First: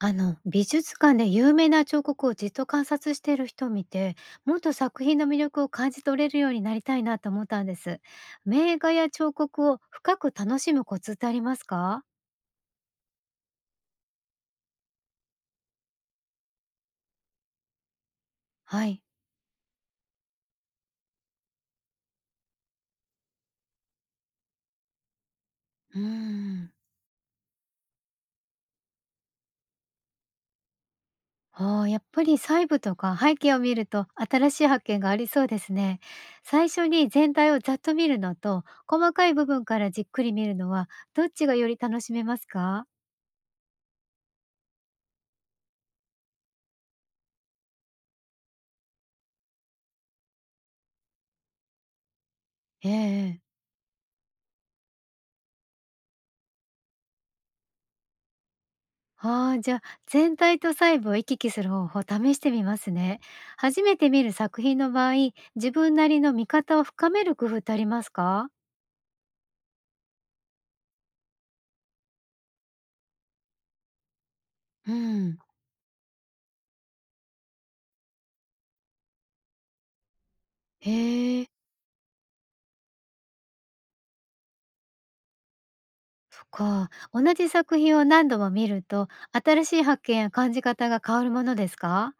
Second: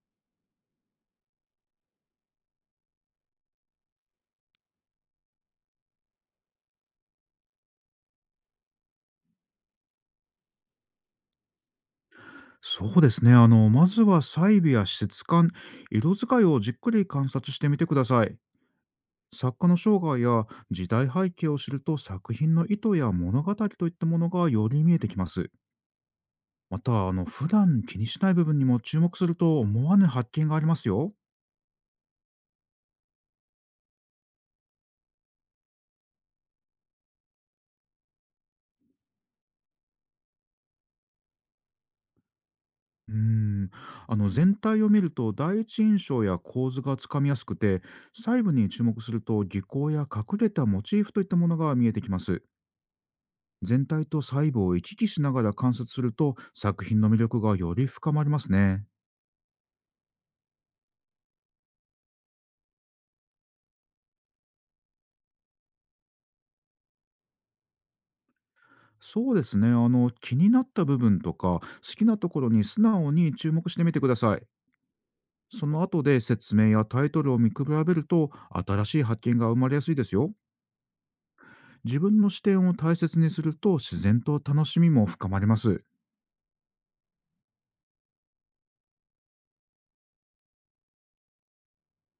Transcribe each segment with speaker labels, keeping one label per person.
Speaker 1: あの美術館で有名な彫刻をじっと観察している人を見て、もっと作品の魅力を感じ取れるようになりたいなと思ったんです。名画や彫刻を深く楽しむコツってありますか？
Speaker 2: そうですね。まずは細部や質感、色使いをじっくり観察してみてください。
Speaker 1: はい。
Speaker 2: 作家の生涯や時代背景を知ると作品の意図や物語といったものがより見えてきます。
Speaker 1: うーん。
Speaker 2: また、普段気にしない部分にも注目すると思わぬ発見がありますよ。
Speaker 1: ああ、やっぱり細部とか背景を見ると新しい発見がありそうですね。最初に全体をざっと見るのと細かい部分からじっくり見るのは、どっちがより楽しめますか？
Speaker 2: うーん。全体を見ると第一印象や構図がつかみやすくて、細部に注目すると技巧や隠れたモチーフといったものが見えてきます。
Speaker 1: ええ。
Speaker 2: 全体と細部を行き来しながら観察すると作品の魅力がより深まりますね。
Speaker 1: ああ、じゃあ、全体と細部を行き来する方法を試してみますね。初めて見る作品の場合、自分なりの見方を深める工夫ってありますか？
Speaker 2: そうですね、気になった部分とか好きなところに素直に注目してみてください。
Speaker 1: うん。
Speaker 2: その後で説明やタイトルを見比べると新しい発見が生まれやすいですよ。
Speaker 1: へえ。
Speaker 2: 自分の視点を大切にすると自然と楽しみも深まります。
Speaker 1: そっか。同じ作品を何度も見ると、新しい発見や感じ方が変わるものですか？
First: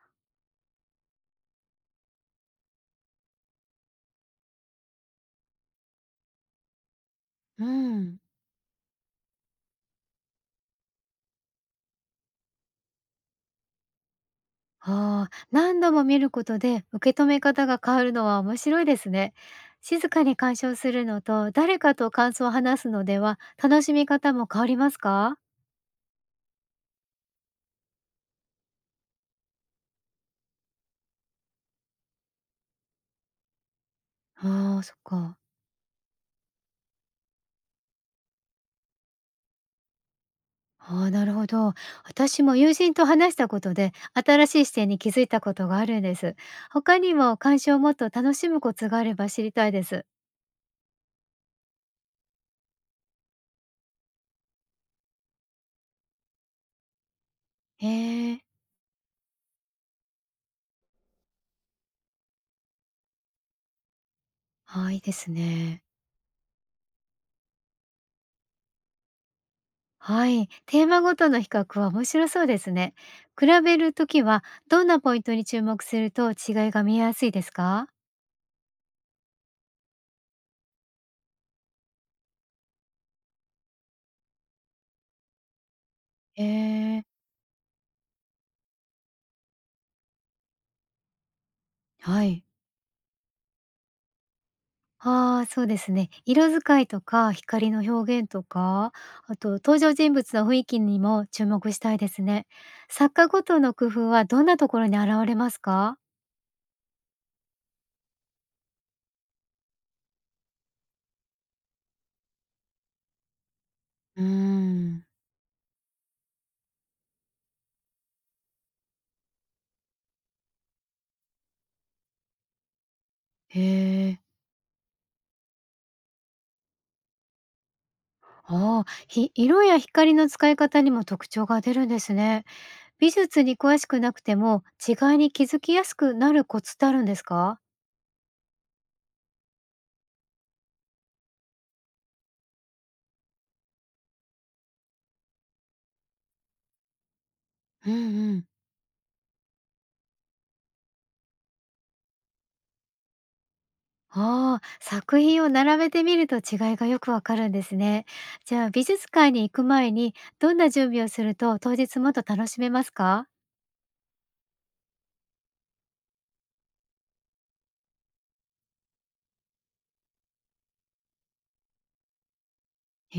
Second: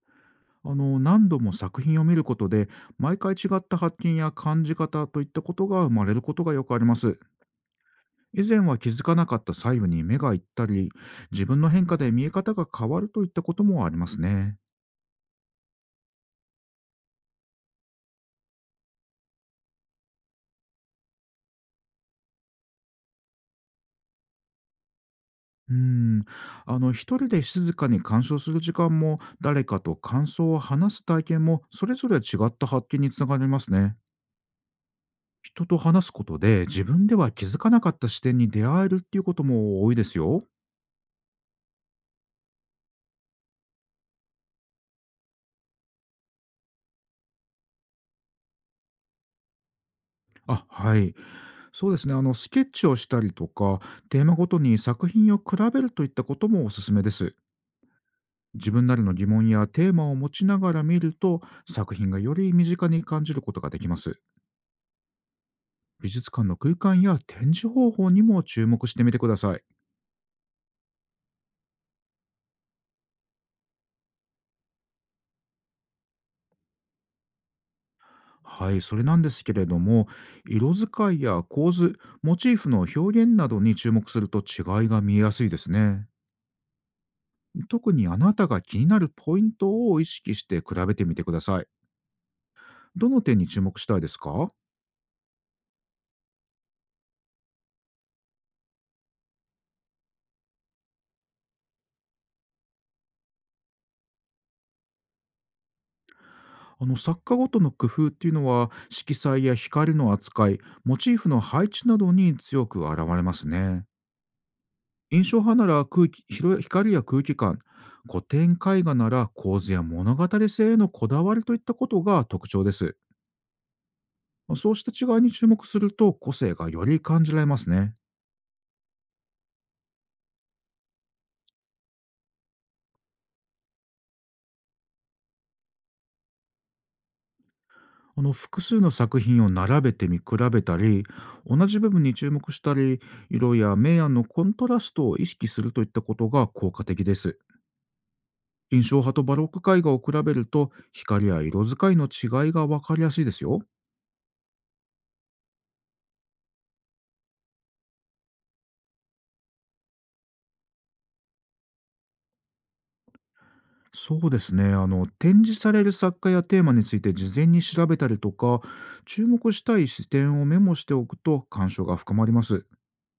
Speaker 2: 何度も作品を見ることで、毎回違った発見や感じ方といったことが生まれることがよくあります。
Speaker 1: うん。
Speaker 2: 以前は気づかなかった細部に目が行ったり、自分の変化で見え方が変わるといったこともありますね。
Speaker 1: ああ、何度も見ることで受け止め方が変わるのは面白いですね。静かに鑑賞するのと誰かと感想を話すのでは楽しみ方も変わりますか？
Speaker 2: うーん一人で静かに鑑賞する時間も、誰かと感想を話す体験も、それぞれ違った発見につながりますね。
Speaker 1: ああ、そっか。
Speaker 2: 人と話すことで自分では気づかなかった視点に出会えるっていうことも多いですよ。
Speaker 1: ああ、なるほど。私も友人と話したことで、新しい視点に気づいたことがあるんです。他にも鑑賞をもっと楽しむコツがあれば知りたいです。
Speaker 2: あ、はい。そうですね、スケッチをしたりとか、テーマごとに作品を比べるといったこともおすすめです。
Speaker 1: へえ。
Speaker 2: 自分なりの疑問やテーマを持ちながら見ると、作品がより身近に感じることができます。
Speaker 1: はい、いいですね。
Speaker 2: 美術館の空間や展示方法にも注目してみてください。
Speaker 1: はい、テーマごとの比較は面白そうですね。比べるときは、どんなポイントに注目すると違いが見えやすいですか？
Speaker 2: はい、それなんですけれども、色使いや構図、モチーフの表現などに注目すると違いが見えやすいですね。
Speaker 1: へえ。
Speaker 2: 特にあなたが気になるポイントを意識して比べてみてください。
Speaker 1: はい。
Speaker 2: どの点に注目したいですか？
Speaker 1: ああ、そうですね。色使いとか光の表現とか、あと登場人物の雰囲気にも注目したいですね。作家ごとの工夫はどんなところに現れますか？
Speaker 2: 作家ごとの工夫っていうのは、色彩や光の扱い、モチーフの配置などに強く現れますね。
Speaker 1: うーん。
Speaker 2: 印象派なら空気、広い光や空気感、古典絵画なら構図や物語性へのこだわりといったことが特徴です。
Speaker 1: へえ。
Speaker 2: そうした違いに注目すると個性がより感じられますね。
Speaker 1: ああ、色や光の使い方にも特徴が出るんですね。美術に詳しくなくても違いに気づきやすくなるコツってあるんですか？
Speaker 2: 複数の作品を並べて見比べたり、同じ部分に注目したり、色や明暗のコントラストを意識するといったことが効果的です。
Speaker 1: うんうん。
Speaker 2: 印象派とバロック絵画を比べると、光や色使いの違いが分かりやすいですよ。
Speaker 1: ああ、作品を並べてみると違いがよくわかるんですね。じゃあ美術館に行く前にどんな準備をすると当日もっと楽しめますか？
Speaker 2: そうですね、展示される作家やテーマについて事前に調べたりとか、注目したい視点をメモしておくと鑑賞が深まります。
Speaker 1: へ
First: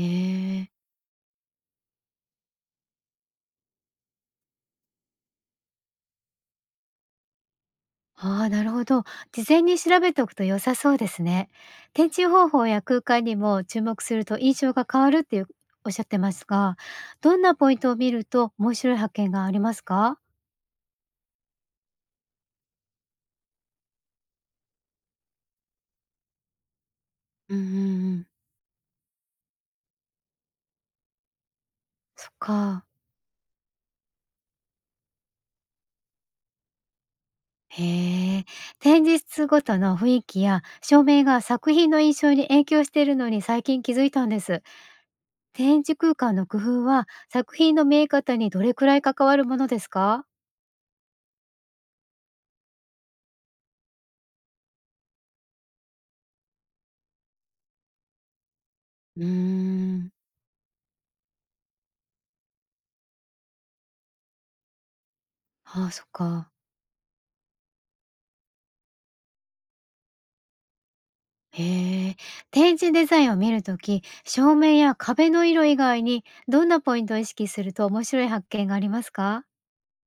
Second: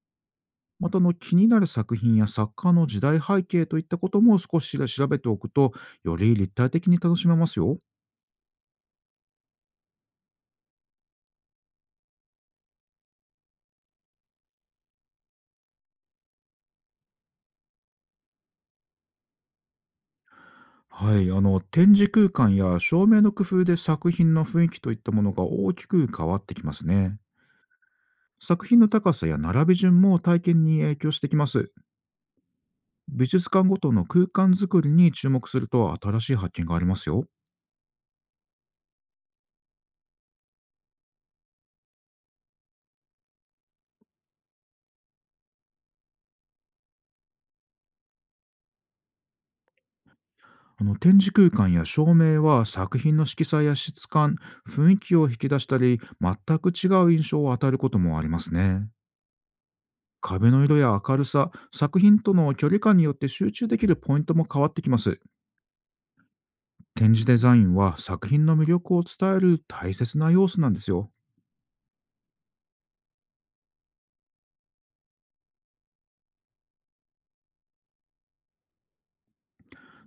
Speaker 1: え。
Speaker 2: また、気になる作品や作家の時代背景といったことも少し調べておくと、より立体的に楽しめますよ。
Speaker 1: ああ、なるほど。事前に調べておくと良さそうですね。展示方法や空間にも注目すると印象が変わるっていうおっしゃってますが、どんなポイントを見ると面白い発見がありますか？
Speaker 2: はい、展示空間や照明の工夫で作品の雰囲気といったものが大きく変わってきますね。
Speaker 1: うんうんうん。
Speaker 2: 作品の高さや並び順も体験に影響してきます。
Speaker 1: そっか。
Speaker 2: 美術館ごとの空間づくりに注目すると新しい発見がありますよ。
Speaker 1: へえ、展示室ごとの雰囲気や照明が作品の印象に影響しているのに最近気づいたんです。展示空間の工夫は作品の見え方にどれくらい関わるものですか？
Speaker 2: 展示空間や照明は、作品の色彩や質感、雰囲気を引き出したり、全く違う印象を与えることもありますね。
Speaker 1: うーん。
Speaker 2: 壁の色や明るさ、作品との距離感によって集中できるポイントも変わってきます。
Speaker 1: ああ、そっか。
Speaker 2: 展示デザインは作品の魅力を伝える大切な要素なんですよ。
Speaker 1: へえ、展示デザインを見るとき、照明や壁の色以外にどんなポイントを意識すると面白い発見がありますか？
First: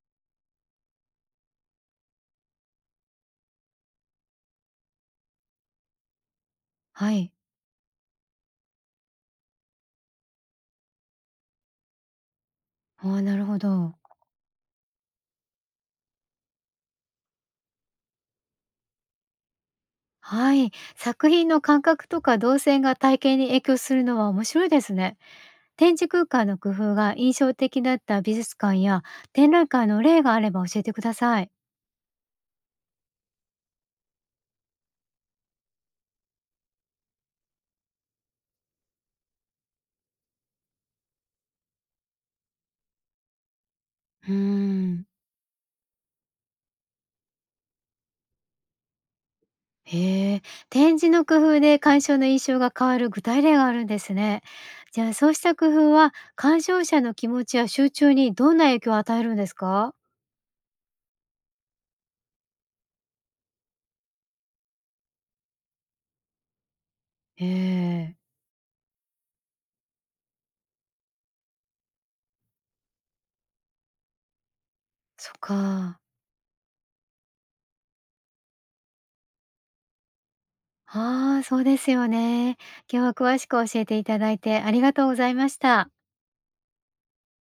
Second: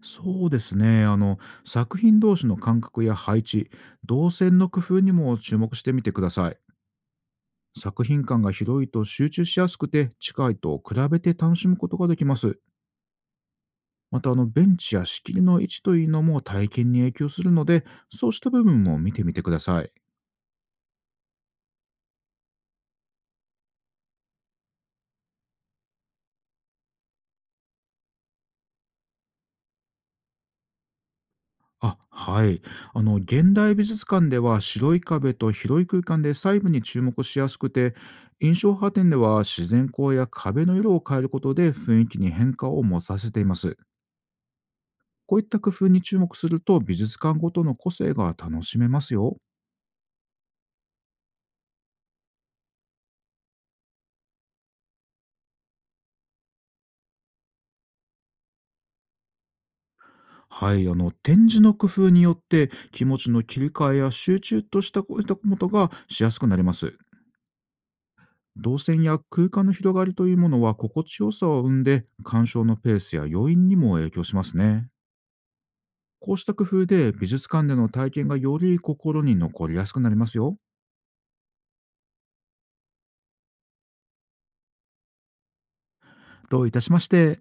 Speaker 2: そうですね。作品同士の間隔や配置、動線の工夫にも注目してみてください。
Speaker 1: はい。
Speaker 2: 作品間が広いと集中しやすくて、近いと比べて楽しむことができます。
Speaker 1: ああ、なるほど。
Speaker 2: また、ベンチや仕切りの位置というのも体験に影響するので、そうした部分も見てみてください。
Speaker 1: はい。作品の感覚とか動線が体験に影響するのは面白いですね。展示空間の工夫が印象的だった美術館や展覧会の例があれば教えてください。
Speaker 2: あ、はい。現代美術館では白い壁と広い空間で細部に注目しやすくて、印象派展では自然光や壁の色を変えることで雰囲気に変化を持たせています。
Speaker 1: うーん。
Speaker 2: こういった工夫に注目すると美術館ごとの個性が楽しめますよ。
Speaker 1: へえ、展示の工夫で鑑賞の印象が変わる具体例があるんですね。じゃあそうした工夫は鑑賞者の気持ちや集中にどんな影響を与えるんですか？
Speaker 2: はい。展示の工夫によって気持ちの切り替えや集中としたこういったことがしやすくなります。
Speaker 1: へえ。
Speaker 2: 動線や空間の広がりというものは心地よさを生んで、鑑賞のペースや余韻にも影響しますね。
Speaker 1: そっか。
Speaker 2: こうした工夫で美術館での体験がより心に残りやすくなりますよ。
Speaker 1: ああ、そうですよね。今日は詳しく教えていただいてありがとうございました。
Speaker 2: どういたしまして。